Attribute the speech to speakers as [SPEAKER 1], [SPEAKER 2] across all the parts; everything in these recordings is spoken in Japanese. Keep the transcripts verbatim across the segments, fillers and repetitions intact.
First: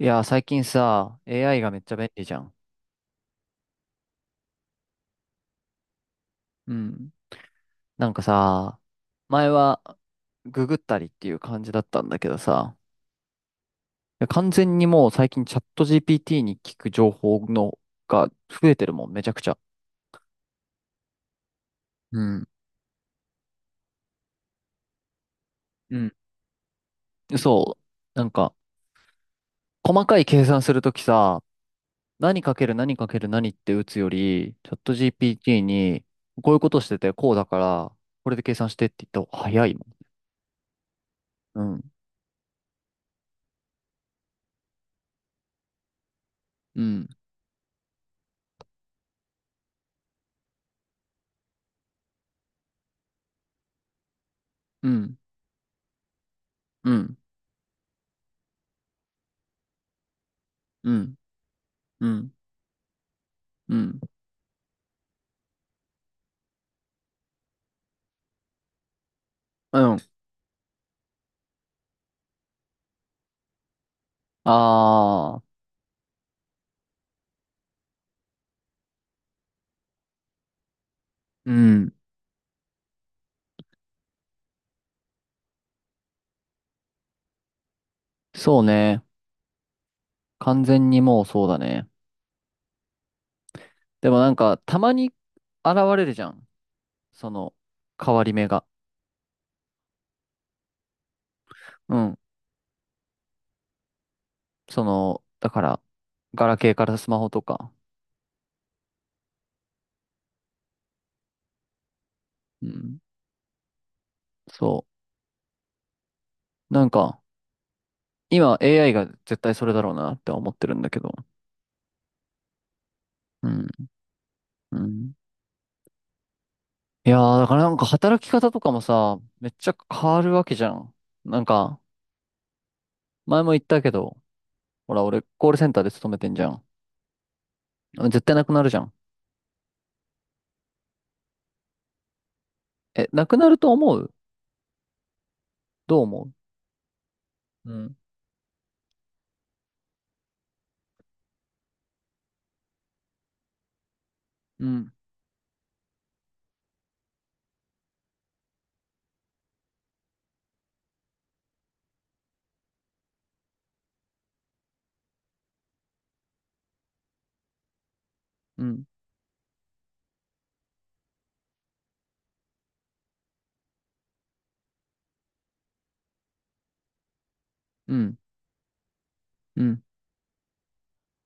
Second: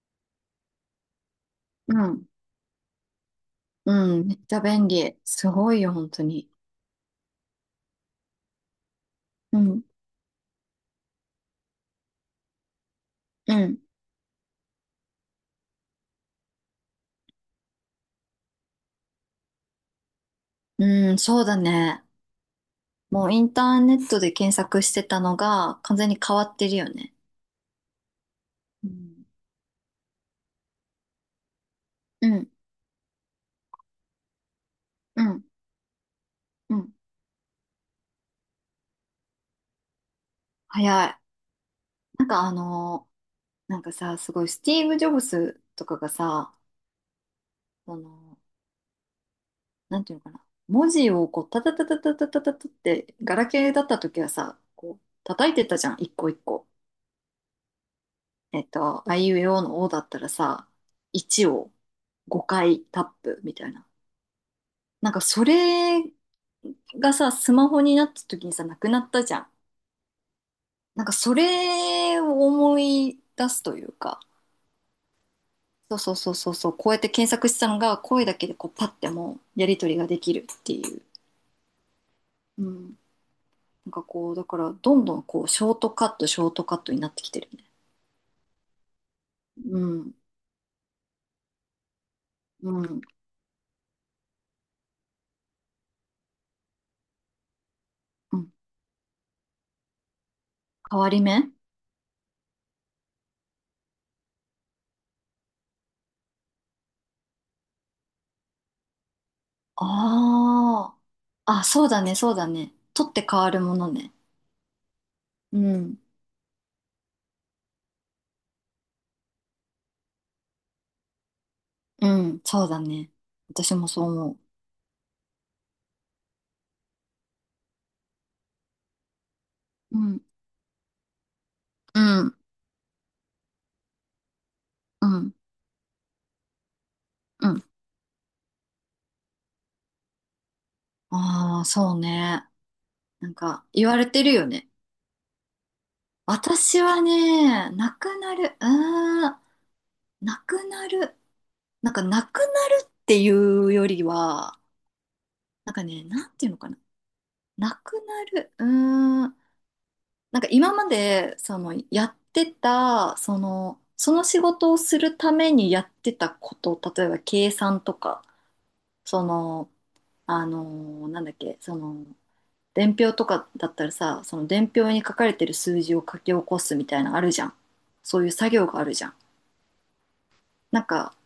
[SPEAKER 1] いや、最近さ、エーアイ がめっちゃ
[SPEAKER 2] う
[SPEAKER 1] 便利
[SPEAKER 2] ん。
[SPEAKER 1] じゃん。
[SPEAKER 2] うん。めっちゃ便利。すごいよ、本当に。
[SPEAKER 1] うん。なんかさ、前
[SPEAKER 2] う
[SPEAKER 1] は
[SPEAKER 2] ん。
[SPEAKER 1] ググったりっていう感じだったんだけどさ、
[SPEAKER 2] うん。
[SPEAKER 1] いや完全にもう最近チャット ジーピーティー に聞く情報のが増えてるもん、めちゃくちゃ。
[SPEAKER 2] うん、そうだね。
[SPEAKER 1] うん。
[SPEAKER 2] もうインターネットで検索してたのが
[SPEAKER 1] う
[SPEAKER 2] 完全
[SPEAKER 1] ん。
[SPEAKER 2] に変わってるよね。
[SPEAKER 1] そう。なんか、
[SPEAKER 2] うん。
[SPEAKER 1] 細かい計算するときさ、
[SPEAKER 2] う
[SPEAKER 1] 何
[SPEAKER 2] ん。
[SPEAKER 1] かける何かける何って打つより、チャット
[SPEAKER 2] うん。
[SPEAKER 1] ジーピーティー に、こういうこ
[SPEAKER 2] う
[SPEAKER 1] とし
[SPEAKER 2] ん。
[SPEAKER 1] てて、こうだから、これで計算してって言った方が早いもん。
[SPEAKER 2] 早い。
[SPEAKER 1] うん。
[SPEAKER 2] なんかあのーなんかさ、すごいスティーブ・ジョブスとかがさ、
[SPEAKER 1] うん。
[SPEAKER 2] その、なんていうのかな。文字をこう、タタタタタタタタタって、ガラケーだった時はさ、
[SPEAKER 1] う
[SPEAKER 2] こう、
[SPEAKER 1] ん。
[SPEAKER 2] 叩いてたじゃん、一個一個。
[SPEAKER 1] うん。
[SPEAKER 2] えっと、あいうえおのおだったらさ、
[SPEAKER 1] うん。
[SPEAKER 2] いちを
[SPEAKER 1] うん。
[SPEAKER 2] ごかいタップみたい
[SPEAKER 1] う
[SPEAKER 2] な。
[SPEAKER 1] ん。
[SPEAKER 2] なんかそれがさ、スマホになった時にさ、なくなったじゃん。
[SPEAKER 1] うん。
[SPEAKER 2] なんかそれを思い出すというか、
[SPEAKER 1] ああ、
[SPEAKER 2] そうそうそうそうそう、こうやって検索したのが声だけでこうパッてもうやり取りができるっていう。
[SPEAKER 1] うん。
[SPEAKER 2] うん。なんかこう、だからどんどんこう、ショートカット、ショートカットになってきてるよね。
[SPEAKER 1] そうね。
[SPEAKER 2] うん。
[SPEAKER 1] 完全にもうそうだね。
[SPEAKER 2] うん。
[SPEAKER 1] でもなんか、たまに現れるじゃん。その、変わり
[SPEAKER 2] う
[SPEAKER 1] 目
[SPEAKER 2] ん。
[SPEAKER 1] が。
[SPEAKER 2] 変わり目。
[SPEAKER 1] うん。その、だから、ガラケーからスマホとか。
[SPEAKER 2] ああ。あ、そうだね、そうだ
[SPEAKER 1] う
[SPEAKER 2] ね。
[SPEAKER 1] ん。
[SPEAKER 2] 取って変わるものね。
[SPEAKER 1] そ
[SPEAKER 2] うん。
[SPEAKER 1] う。なんか、今 エーアイ が絶対それだろうなって思ってるんだけど。
[SPEAKER 2] うん、そうだね。
[SPEAKER 1] うん。
[SPEAKER 2] 私もそう思う。
[SPEAKER 1] うん。いやー、だからなんか働き方とかもさ、めっちゃ
[SPEAKER 2] う
[SPEAKER 1] 変わ
[SPEAKER 2] ん、
[SPEAKER 1] るわけじゃん。なんか、
[SPEAKER 2] うん、
[SPEAKER 1] 前も言ったけど、ほら、
[SPEAKER 2] う
[SPEAKER 1] 俺、
[SPEAKER 2] ん、
[SPEAKER 1] コールセンターで勤めてんじゃん。
[SPEAKER 2] うん。
[SPEAKER 1] 絶対なくなるじゃん。
[SPEAKER 2] ああ、そうね。
[SPEAKER 1] え、な
[SPEAKER 2] なん
[SPEAKER 1] くなる
[SPEAKER 2] か、
[SPEAKER 1] と
[SPEAKER 2] 言
[SPEAKER 1] 思
[SPEAKER 2] われ
[SPEAKER 1] う？
[SPEAKER 2] てるよね。
[SPEAKER 1] どう思
[SPEAKER 2] 私はね、
[SPEAKER 1] う
[SPEAKER 2] な
[SPEAKER 1] ん？
[SPEAKER 2] くなる、あーんなくなる。なんか、なくなるっていうよりは、
[SPEAKER 1] ううん、
[SPEAKER 2] なんかね、なんていうのかな。なくなる、うーん。なんか今まで、その、やってた、その、その仕事をするためにやってたこと、例えば計算とか、
[SPEAKER 1] うん、
[SPEAKER 2] その、あの、なんだっけ、その、伝票とかだったらさ、その伝票に書かれてる数字を書き起こすみたいなのあるじゃん。
[SPEAKER 1] うん、
[SPEAKER 2] そういう作業があるじゃん。
[SPEAKER 1] うん、
[SPEAKER 2] なんか、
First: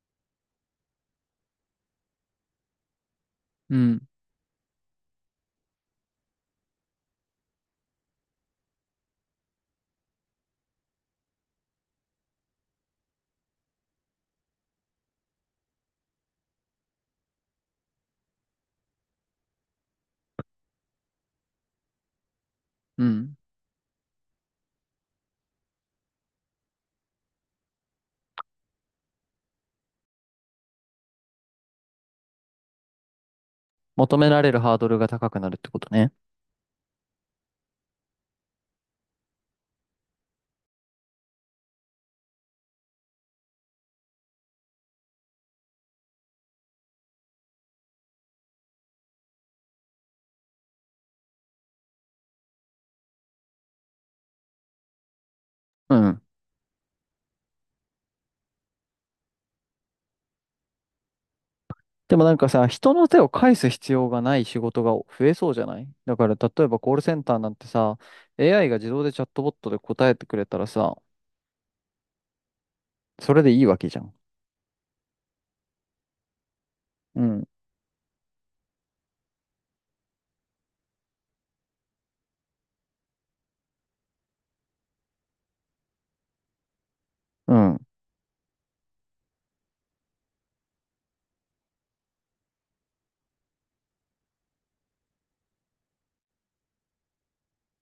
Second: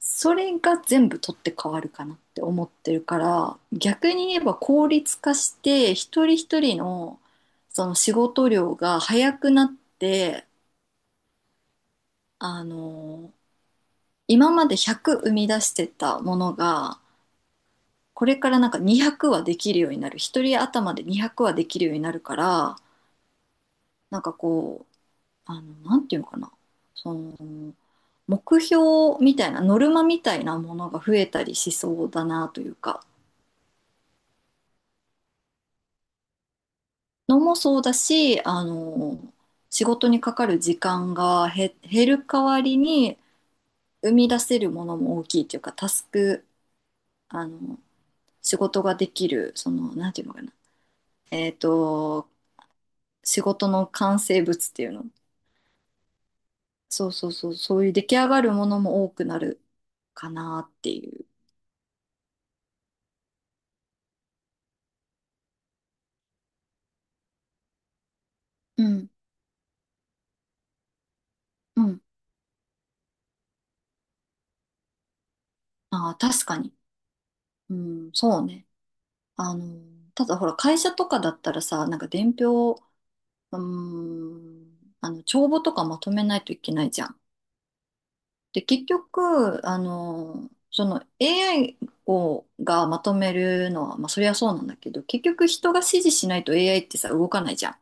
[SPEAKER 2] それが全部取って変わるかなって思ってるから、
[SPEAKER 1] うん、
[SPEAKER 2] 逆に言えば効率化して、一人一人の、その仕事量が早くなって、あの、今までひゃく生み出してたものが、これからなんかにひゃくはできるようになる。一人頭でにひゃくはできるようになるから、
[SPEAKER 1] うん。
[SPEAKER 2] なんかこう、あの、なんていうのかな。その、目標みたいな、ノルマみたいなものが増えたりしそうだなというか、
[SPEAKER 1] 求められるハードルが高くなるってことね。
[SPEAKER 2] のもそうだし、あの、仕事にかかる時間が減減る代わりに、生み出せるものも大きいというか、タスク、あの、仕事ができる、その、なんていうのかな。えっと、仕事の完成物っていうの。
[SPEAKER 1] うん。
[SPEAKER 2] そうそうそう、そういう出来上がるものも多くなるかなっていう。
[SPEAKER 1] でもなんかさ、人の手を介す必要がない仕事が増えそうじゃない。だから例えばコールセンターなんてさ、エーアイ が
[SPEAKER 2] う
[SPEAKER 1] 自動
[SPEAKER 2] ん、
[SPEAKER 1] でチャットボットで答えてくれたらさ、
[SPEAKER 2] うん。
[SPEAKER 1] それでいいわけじゃん。
[SPEAKER 2] ああ、確かに。
[SPEAKER 1] うん。
[SPEAKER 2] うん、そうね。あの、ただほら、会社とかだったらさ、なんか伝票、うーん、あの、帳簿とかまとめないといけないじゃん。
[SPEAKER 1] うん。
[SPEAKER 2] で、結局、あの、その エーアイ をがまとめるのは、まあ、そりゃそうなんだけど、結局人が指示しないと エーアイ ってさ、動かないじゃん。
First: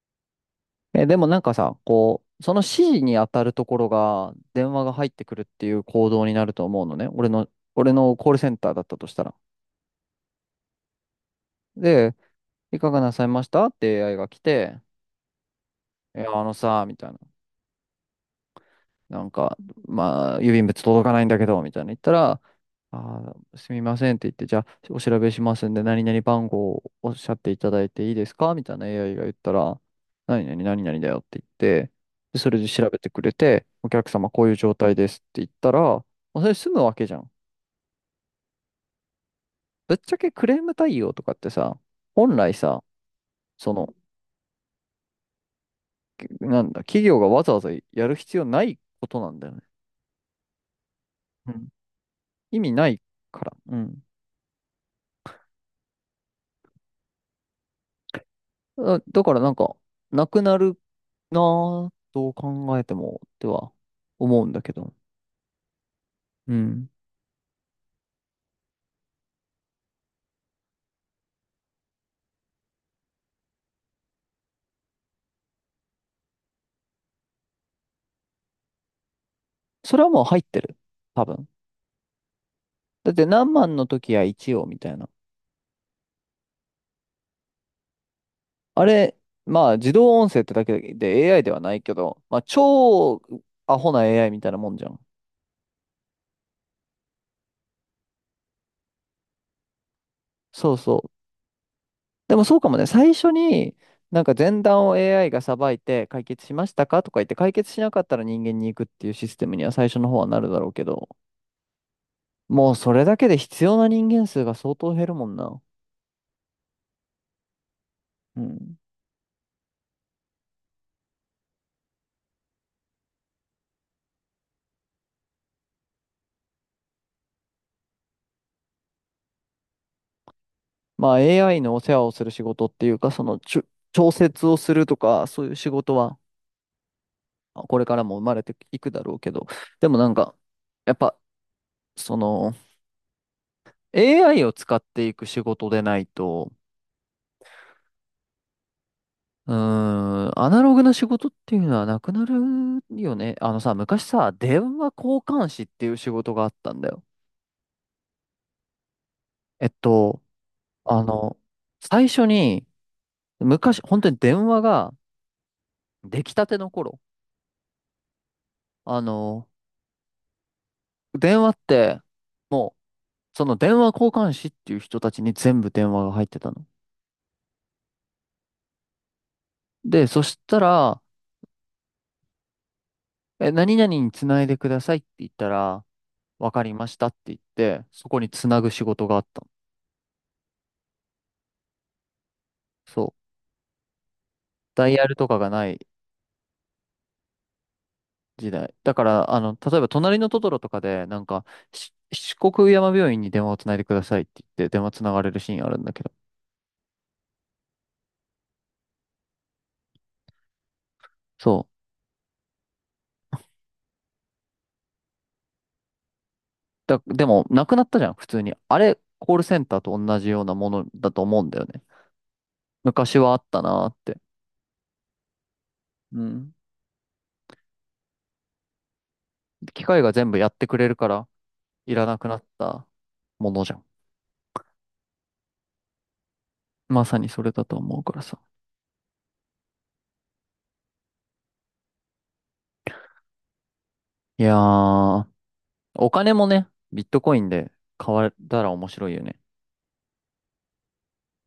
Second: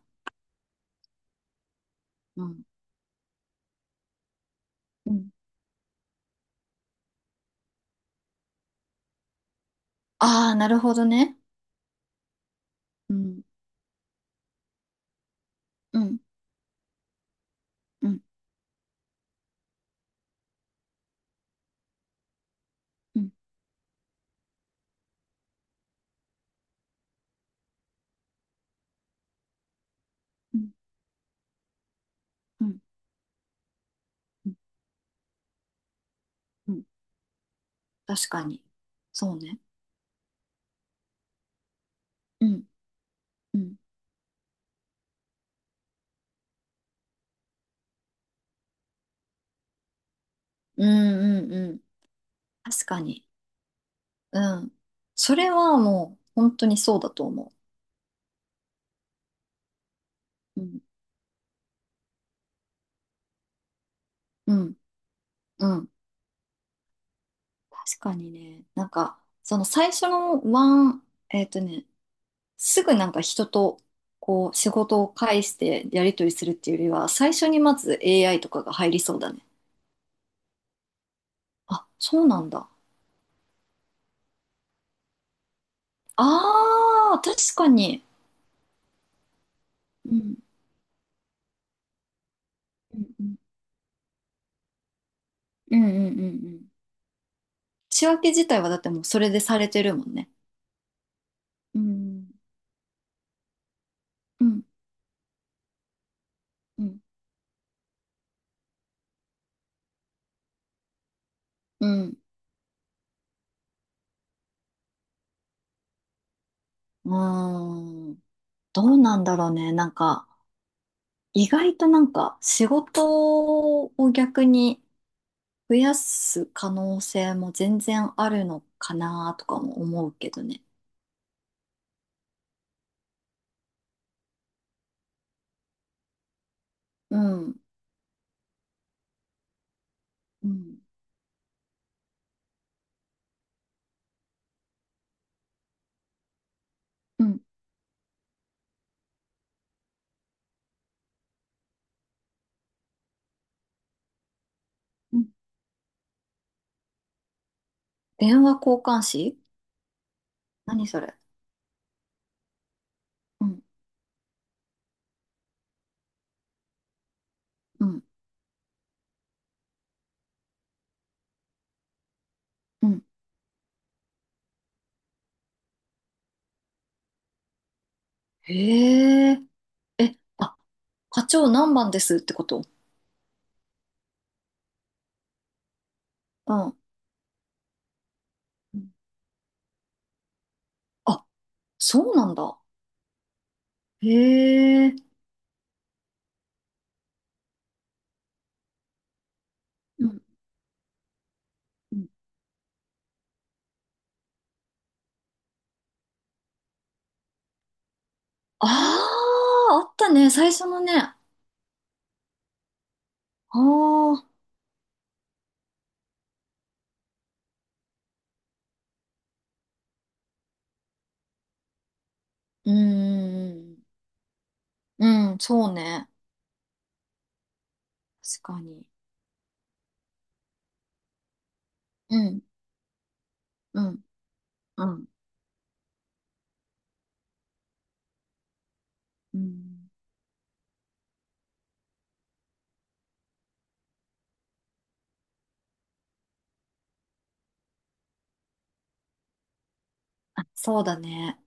[SPEAKER 1] え、でもなんかさ、こう、
[SPEAKER 2] う
[SPEAKER 1] その
[SPEAKER 2] ん。
[SPEAKER 1] 指示に当たるところが電話が入ってくるっていう行動になると思うのね。俺の、俺のコールセンターだったとしたら。
[SPEAKER 2] ああ、なるほどね。
[SPEAKER 1] で、いかがな
[SPEAKER 2] う
[SPEAKER 1] さい
[SPEAKER 2] ん、
[SPEAKER 1] ましたって エーアイ が来て、
[SPEAKER 2] う
[SPEAKER 1] い
[SPEAKER 2] ん、
[SPEAKER 1] や、あのさ、みたいな。
[SPEAKER 2] うん、
[SPEAKER 1] なんか、まあ、郵便物届かないんだけど、みたいな言ったら、
[SPEAKER 2] うん、
[SPEAKER 1] あー、すみませんって言って、じゃあ、お調べしますんで、何々番号をおっしゃっていただいていいですかみたいな エーアイ が言ったら、何
[SPEAKER 2] う
[SPEAKER 1] 々、
[SPEAKER 2] ん、
[SPEAKER 1] 何々だよって言って、で、それ
[SPEAKER 2] う
[SPEAKER 1] で
[SPEAKER 2] ん、う
[SPEAKER 1] 調べてくれて、お客様、こういう状
[SPEAKER 2] ん、
[SPEAKER 1] 態ですって言ったら、もうそれ済
[SPEAKER 2] う
[SPEAKER 1] む
[SPEAKER 2] ん。
[SPEAKER 1] わけじゃん。
[SPEAKER 2] 確かに。そうね。
[SPEAKER 1] ぶっちゃけクレーム対応とかってさ、本
[SPEAKER 2] う
[SPEAKER 1] 来
[SPEAKER 2] ん、
[SPEAKER 1] さ、
[SPEAKER 2] う
[SPEAKER 1] そ
[SPEAKER 2] ん、
[SPEAKER 1] の、なんだ、企業がわざわざやる必要ないことなんだよね。
[SPEAKER 2] うん、う
[SPEAKER 1] う
[SPEAKER 2] ん、
[SPEAKER 1] ん、
[SPEAKER 2] うん。
[SPEAKER 1] 意味
[SPEAKER 2] 確
[SPEAKER 1] ない
[SPEAKER 2] かに。
[SPEAKER 1] から。うん。
[SPEAKER 2] うん。それはもう、本当にそうだと思
[SPEAKER 1] だだからなんか、なくな
[SPEAKER 2] う。う
[SPEAKER 1] る
[SPEAKER 2] ん、
[SPEAKER 1] なぁと考えても、っては思うん
[SPEAKER 2] う
[SPEAKER 1] だけ
[SPEAKER 2] ん、
[SPEAKER 1] ど。
[SPEAKER 2] うん。
[SPEAKER 1] うん。
[SPEAKER 2] 確かにね。なんか、その最初のワン、えっとね、すぐなんか人と、こう、仕事を介してやり取りするっていうよりは、最初にまず エーアイ とかが入りそうだね。
[SPEAKER 1] それはもう入ってる。多分。
[SPEAKER 2] あ、そうなんだ。
[SPEAKER 1] だって何万の時は一応みたいな。
[SPEAKER 2] ああ、確かに。
[SPEAKER 1] あれ、まあ自動
[SPEAKER 2] う
[SPEAKER 1] 音
[SPEAKER 2] ん。
[SPEAKER 1] 声ってだけで エーアイ ではないけど、まあ
[SPEAKER 2] うん
[SPEAKER 1] 超
[SPEAKER 2] うん。
[SPEAKER 1] アホな エーアイ みたいなもんじゃん。
[SPEAKER 2] うんうんうんうん。仕分け自体はだってもうそれでされてるもんね。
[SPEAKER 1] そうそう。
[SPEAKER 2] うん。
[SPEAKER 1] でもそうかもね。最初に、なんか
[SPEAKER 2] う
[SPEAKER 1] 前
[SPEAKER 2] ん。
[SPEAKER 1] 段を エーアイ がさばいて解決しまし
[SPEAKER 2] う
[SPEAKER 1] た
[SPEAKER 2] ん。
[SPEAKER 1] かとか言って解決しなかったら人間に行くっていうシステムには最初の方はなるだろうけど、
[SPEAKER 2] うん。
[SPEAKER 1] もうそれだけで必要な人間数が相当減るもんな。
[SPEAKER 2] うーん。
[SPEAKER 1] うん。
[SPEAKER 2] どうなんだろうね。なんか、意外となんか仕事を逆に増やす可能性も全然あるのかなとかも思うけどね。
[SPEAKER 1] まあ エーアイ のお世話をする仕事っていうか、そのちょ、調節をするとか、そういう仕事は
[SPEAKER 2] うん。
[SPEAKER 1] これからも生まれていくだろうけど、でもなんか、
[SPEAKER 2] うん。
[SPEAKER 1] やっぱ、その エーアイ を使っていく仕事でないと、
[SPEAKER 2] うん。
[SPEAKER 1] うーん、アナログな仕事っていうのはなくなるよね。あのさ、昔さ、電話交
[SPEAKER 2] うん。
[SPEAKER 1] 換士っていう仕事があったんだよ。
[SPEAKER 2] 電話交換士。
[SPEAKER 1] えっと、
[SPEAKER 2] 何そ
[SPEAKER 1] あ
[SPEAKER 2] れ？
[SPEAKER 1] の、最初に、
[SPEAKER 2] うん。
[SPEAKER 1] 昔、本当に電話が、出来たての頃、
[SPEAKER 2] うん。
[SPEAKER 1] あの、電話って、もう、
[SPEAKER 2] うん。
[SPEAKER 1] その電話交換士っていう人たちに全部電話が入ってたの。
[SPEAKER 2] へえ。
[SPEAKER 1] で、
[SPEAKER 2] え、
[SPEAKER 1] そし
[SPEAKER 2] あ、
[SPEAKER 1] たら、
[SPEAKER 2] 課長何番ですってこと。
[SPEAKER 1] え、何々につないでくださいって言ったら、わ
[SPEAKER 2] う
[SPEAKER 1] かり
[SPEAKER 2] ん。
[SPEAKER 1] ましたって言って、そこにつなぐ仕事があったの。
[SPEAKER 2] あ、そうなんだ。
[SPEAKER 1] そう。
[SPEAKER 2] へ
[SPEAKER 1] ダイ
[SPEAKER 2] え。
[SPEAKER 1] ヤルとかがない時代。だから、あの、例えば、
[SPEAKER 2] う
[SPEAKER 1] 隣
[SPEAKER 2] ん
[SPEAKER 1] のトトロとかで、なんか、し
[SPEAKER 2] うん。
[SPEAKER 1] 四国山病院に電話をつないでくださいって言って、電話つながれるシーンあるんだけど。
[SPEAKER 2] ああ、あったね。最初のね。あ
[SPEAKER 1] そう。
[SPEAKER 2] あ、う
[SPEAKER 1] だ、でも、なくなったじゃん、普通に。あれ、コールセンターと同じようなものだと思うんだよね。昔はあった
[SPEAKER 2] ん。
[SPEAKER 1] なーって。
[SPEAKER 2] うん、そうね。
[SPEAKER 1] うん。
[SPEAKER 2] 確かに。
[SPEAKER 1] 機械が全部やってくれるから、いらな
[SPEAKER 2] う
[SPEAKER 1] くな
[SPEAKER 2] ん、
[SPEAKER 1] ったものじゃ
[SPEAKER 2] う
[SPEAKER 1] ん。
[SPEAKER 2] ん、うん、
[SPEAKER 1] まさにそれだと思うからさ。
[SPEAKER 2] うん。
[SPEAKER 1] いやー、お金もね、ビットコインで買われたら面白いよね。
[SPEAKER 2] あ、そうだね。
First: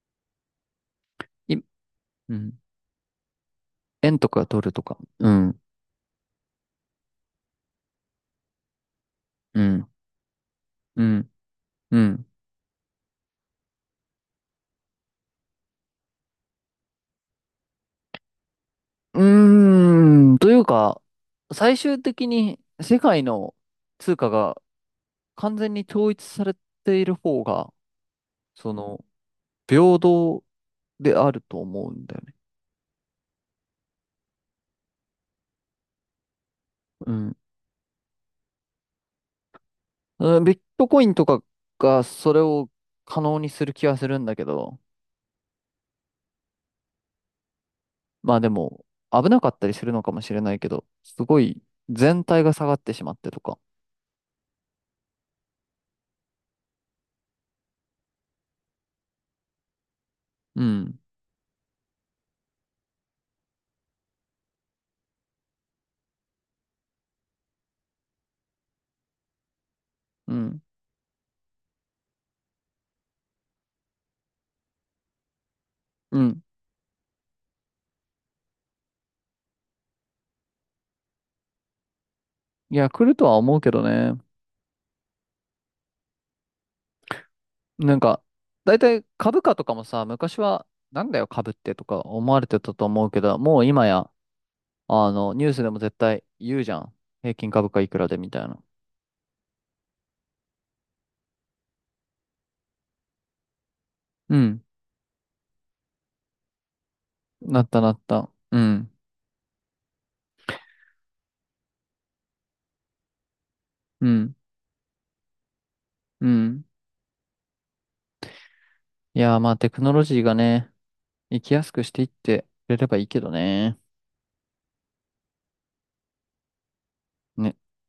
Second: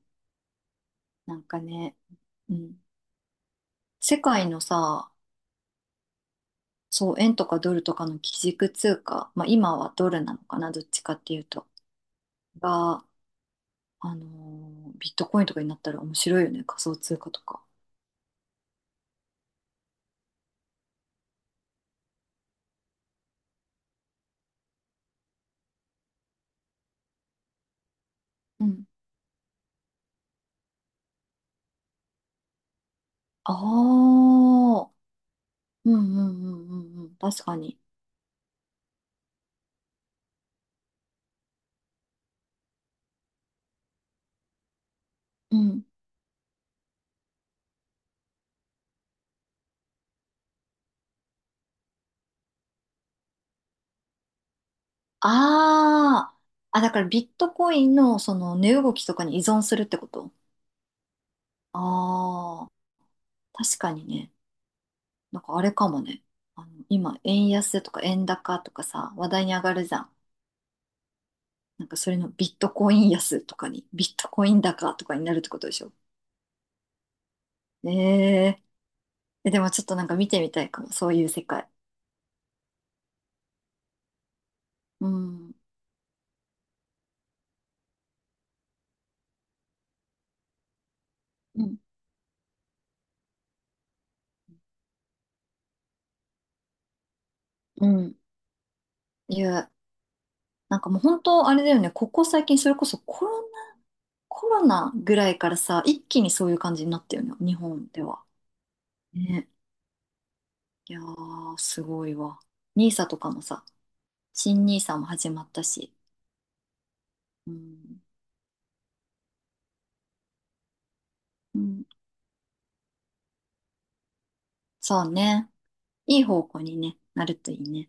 [SPEAKER 2] なん
[SPEAKER 1] い、
[SPEAKER 2] かね、
[SPEAKER 1] う
[SPEAKER 2] う
[SPEAKER 1] ん。
[SPEAKER 2] ん。世
[SPEAKER 1] 円とか
[SPEAKER 2] 界の
[SPEAKER 1] ドルとか。
[SPEAKER 2] さ、
[SPEAKER 1] うん、
[SPEAKER 2] そう、円とかドルとかの基軸通貨、まあ
[SPEAKER 1] う
[SPEAKER 2] 今
[SPEAKER 1] ん、
[SPEAKER 2] はドルなのかな、どっち
[SPEAKER 1] う
[SPEAKER 2] かっ
[SPEAKER 1] ん、
[SPEAKER 2] ていうと。
[SPEAKER 1] うん。
[SPEAKER 2] が、あのービットコインとかになったら面白いよね。仮想通貨とか。
[SPEAKER 1] うーん、というか、最終的に世界の通貨が完全に統一されている方が、その、平等であると思うんだよね。
[SPEAKER 2] ああ、うんうんうんうんう
[SPEAKER 1] う
[SPEAKER 2] ん。
[SPEAKER 1] ん
[SPEAKER 2] 確かに。
[SPEAKER 1] うん。ビットコインとかがそれを可能にする気はするんだけど、
[SPEAKER 2] うん。
[SPEAKER 1] まあでも、危なかったりするのかもしれないけど、すごい全体が下がってしまってとか。
[SPEAKER 2] ああ、あ、だからビットコインのその値動きとかに依存するってこと。
[SPEAKER 1] うん。
[SPEAKER 2] ああー、確かにね。なんかあれかもね。あの、今、円安とか円高とかさ、話題に上がるじゃん。
[SPEAKER 1] うん。
[SPEAKER 2] なんかそれのビットコイン安とかに、ビットコイン高とかになるってことでしょ？
[SPEAKER 1] うん。
[SPEAKER 2] えええ、でもちょっとなんか見てみたいかも、そういう世界。
[SPEAKER 1] いや、来るとは思うけどね。
[SPEAKER 2] うん。
[SPEAKER 1] なんか、大体株価とかもさ、昔は、なんだよ株っ
[SPEAKER 2] う
[SPEAKER 1] て
[SPEAKER 2] ん。
[SPEAKER 1] とか思われてたと思うけど、もう今や、あの、ニュースでも絶対言うじゃん。平均株価
[SPEAKER 2] う
[SPEAKER 1] いくら
[SPEAKER 2] ん。
[SPEAKER 1] でみたいな。
[SPEAKER 2] いう。なんかもう本当あれだよね、ここ最近それこそコロナ、
[SPEAKER 1] う
[SPEAKER 2] コ
[SPEAKER 1] ん。
[SPEAKER 2] ロナぐらいからさ、一気にそういう感じになったよね、日
[SPEAKER 1] なった
[SPEAKER 2] 本
[SPEAKER 1] なっ
[SPEAKER 2] では。
[SPEAKER 1] た。うん。
[SPEAKER 2] ね。いやー、すごいわ。ニーサとかもさ、
[SPEAKER 1] うん。
[SPEAKER 2] 新ニーサも始まったし。
[SPEAKER 1] うん。
[SPEAKER 2] うん。
[SPEAKER 1] いやー、まあテクノロジーがね、生き
[SPEAKER 2] う
[SPEAKER 1] やす
[SPEAKER 2] ん、
[SPEAKER 1] くしていってくれればいいけどね。
[SPEAKER 2] そうね。いい方向にね、なると
[SPEAKER 1] ね
[SPEAKER 2] いいね。